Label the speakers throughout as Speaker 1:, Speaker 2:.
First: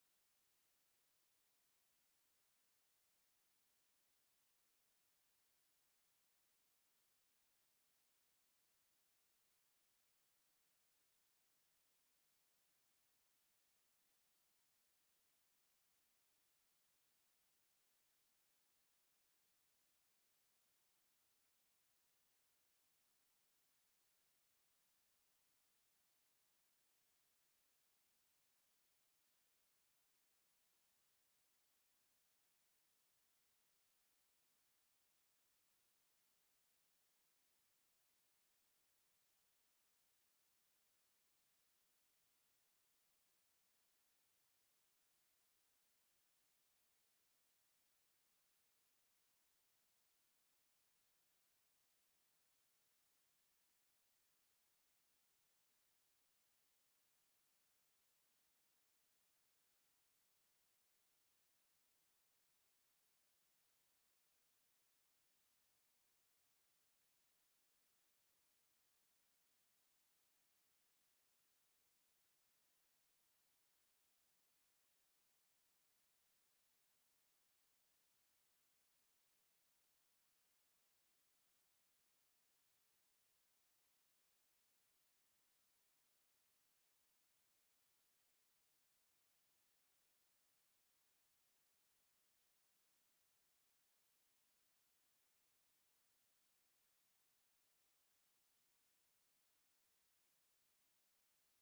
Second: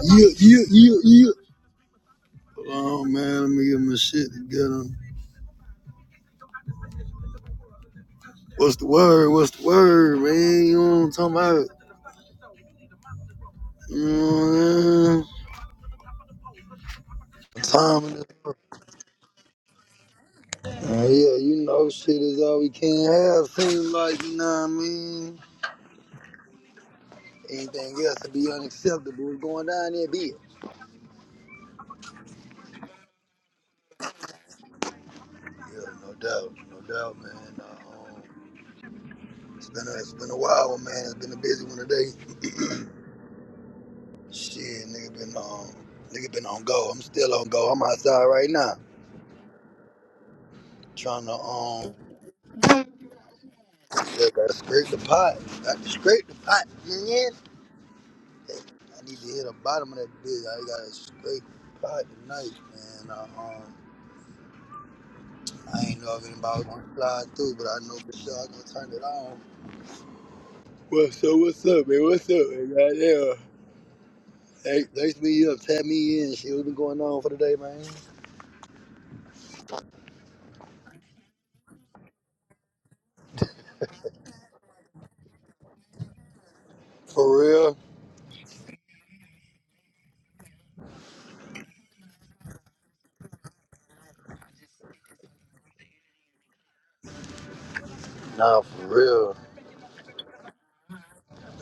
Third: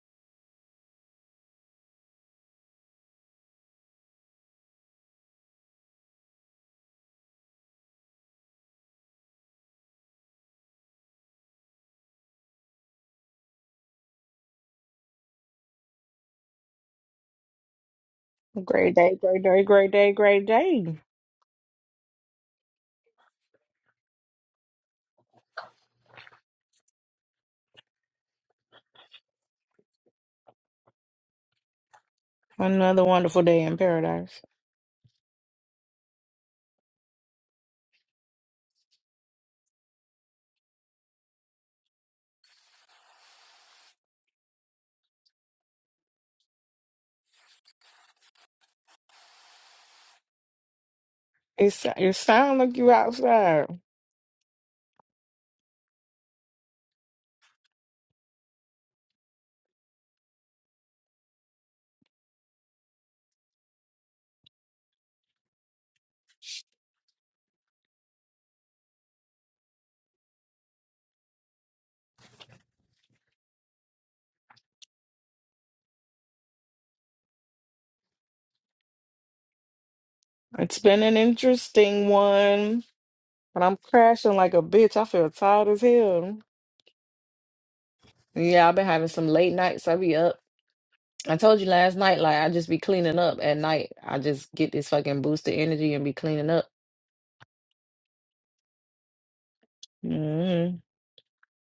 Speaker 1: You, you, you, you. Oh man, let me get my shit together. What's the word? What's the word, man? You know what I'm talking about? You know what I'm saying? Time
Speaker 2: Great day, great day, great day, great day.
Speaker 1: uh, yeah, you know, shit is all we can have. Seems like you know what I mean. Anything else would be unacceptable. What's going down there, be it.
Speaker 2: Another wonderful day in paradise.
Speaker 1: Yeah, no doubt, no doubt, man. Um, it's been a, it's been a while, man. It's been a busy one today. Shit, nigga been on, nigga been on go. I'm still on go. I'm outside right now trying to
Speaker 2: It's
Speaker 1: um
Speaker 2: it sound like you outside.
Speaker 1: Yeah, gotta scrape the pot. Gotta scrape the pot, man. I need to hit the bottom of that bitch. I gotta scrape the pot tonight, man. Uh, um, I ain't know if anybody was gonna fly through, but I know for sure I gonna turn it on. Well, so what's up, man? What's up, man? Goddamn. Hey, thanks me up, tap me in. See what's been going on for the day, man.
Speaker 2: It's been an interesting one, but I'm crashing like a bitch. I feel tired as hell.
Speaker 1: For real?
Speaker 2: Yeah, I've been having some late nights. I be up. I told you last night, like I just be cleaning up at night. I just get this fucking boost of energy and be cleaning up.
Speaker 1: Nah, for real.
Speaker 2: hmm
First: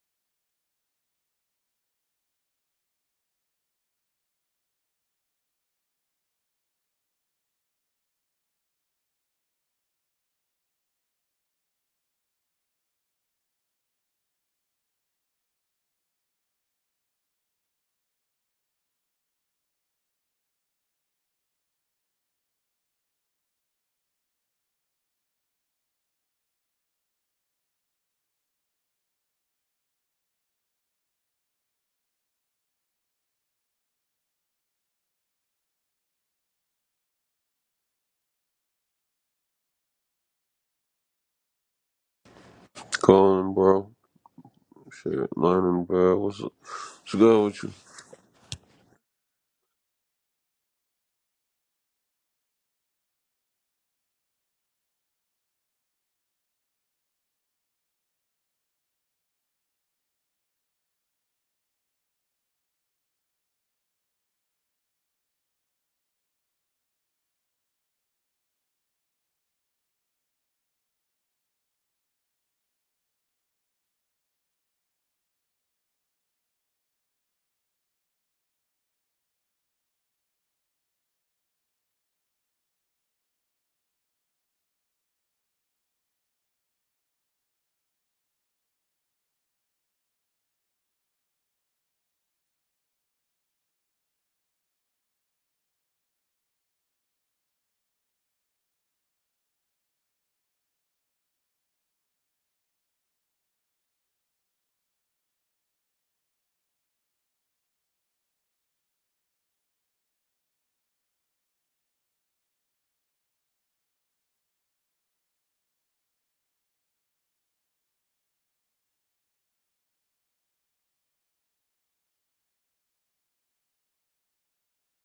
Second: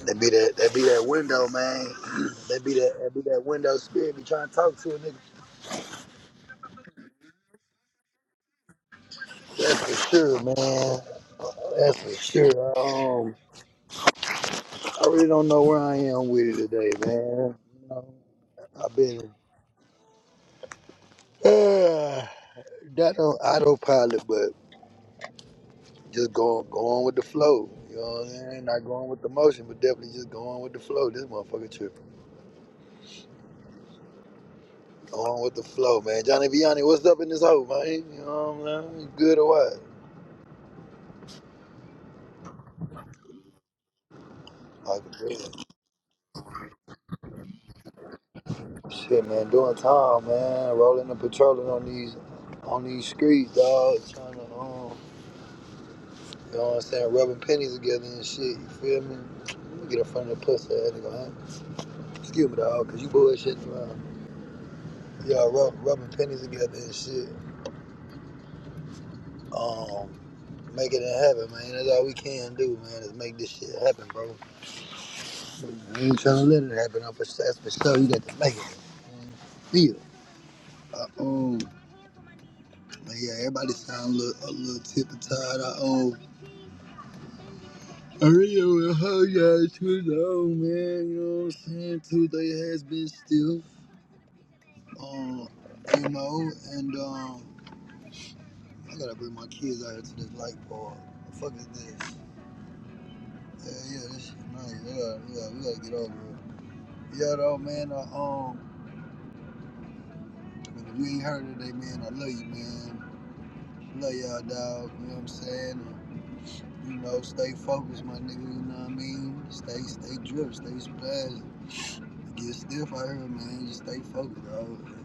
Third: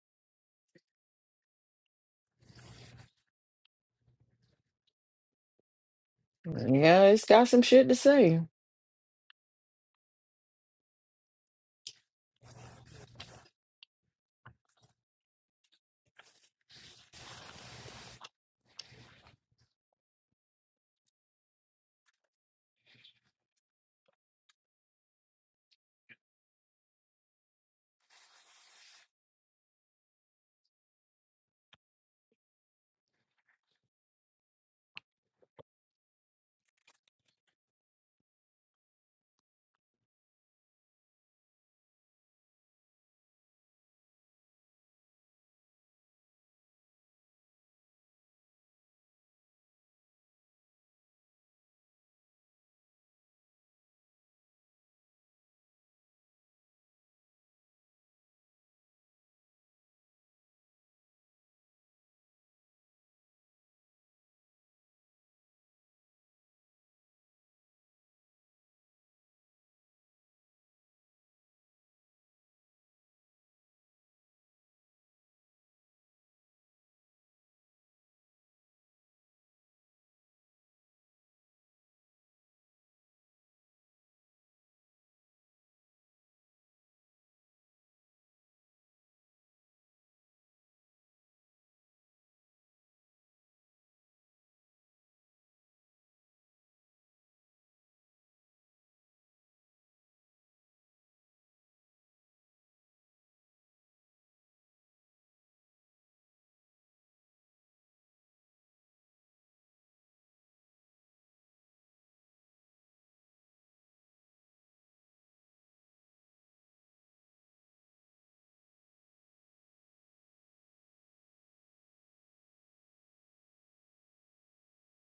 Speaker 1: That be that. That be that window, man. That be that. That be that window spirit. Be trying to talk to a nigga.
Speaker 2: Yeah, it's got some shit to say.
Speaker 1: That's for sure, man. That's for sure. Um, I really don't know where I am with it today, man. You know, I've been uh, not on autopilot, but just going going with the flow. You know what I'm saying? Not going with the motion, but definitely just going with the flow. This motherfucker tripping. Going with the flow, man. Johnny Vianney, what's up in this hole, man? You know what I'm saying? You Good or what?
Speaker 3: Going, bro.
Speaker 1: Like, a
Speaker 3: Shit,
Speaker 1: bitch.
Speaker 3: learning, bro. What's, what's good with you?
Speaker 1: shit, man. Doing time, man. Rolling and patrolling on these on these streets, dog. Trying to um, You know what I'm saying? Rubbing pennies together and shit. You feel me? Let me get in front of the pussy ass nigga, huh? Excuse me, dog, cause you bullshitting around. Y'all rub, rubbing pennies together and shit. Um, make it happen, man. That's all we can do, man, is make this shit happen, bro. We ain't trying to let it happen. I'm for, that's for sure. You got to make it. Feel. I own. But yeah, everybody sound a little, a little tip of tired. I own. I really want to hug y'all too long, man. You know what I'm saying? Tuesday has been still. Um, you know, and um, I gotta bring my kids out here to this light pole. The fuck is this? Yeah, yeah, this shit nice. Yeah, yeah, we gotta get over it. Yeah, though, man. Uh, um, if you ain't heard today, man, I love you, man. Love y'all, dog. You know what I'm saying? And, you know, stay focused, my nigga. You know what I mean? Stay, stay drip, stay splash. Get stiff out here, man. Just stay focused, dog.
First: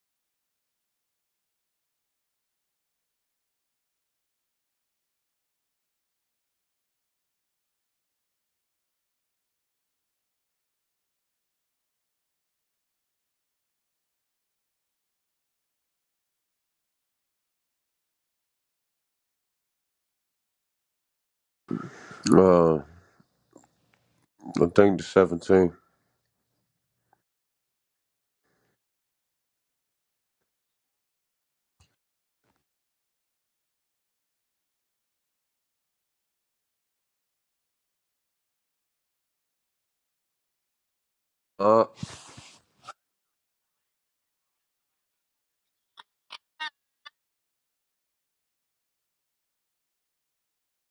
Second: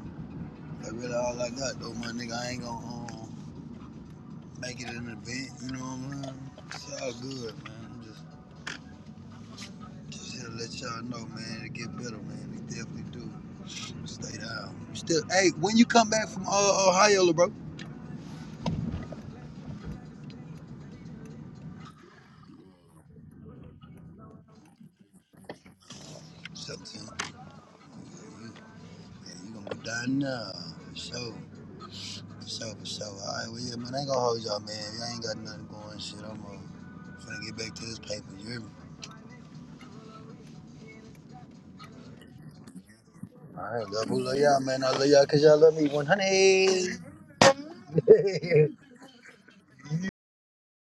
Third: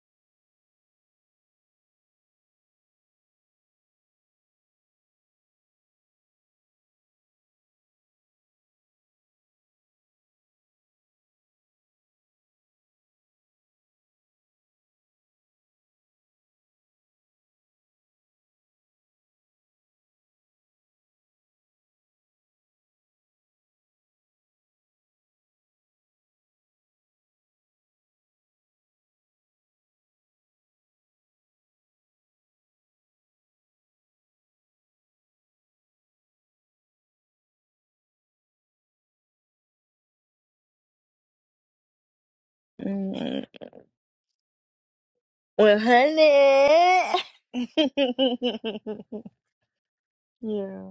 Speaker 1: That's really all I got, though, my nigga. I ain't gonna. Um, make it an event, you know what I mean? It's all good, man. I'm just, just here to let y'all know, man, it get better, man. It definitely do. Stay down. Still, hey, when you come back from uh, Ohio, bro,
Speaker 3: Uh, I think the 17.
Speaker 1: 17th, you, man, you gonna be down now. For sure, for sure, for sure. All right, well, yeah, man, I ain't gonna hold y'all, man. Y'all ain't got nothing going, shit. I'm uh, finna get back to this paper, you hear me?
Speaker 2: mm
Speaker 1: All right, love, who love y'all, man? I love y'all because y'all love
Speaker 2: Well,
Speaker 1: me 100.
Speaker 2: honey. yeah.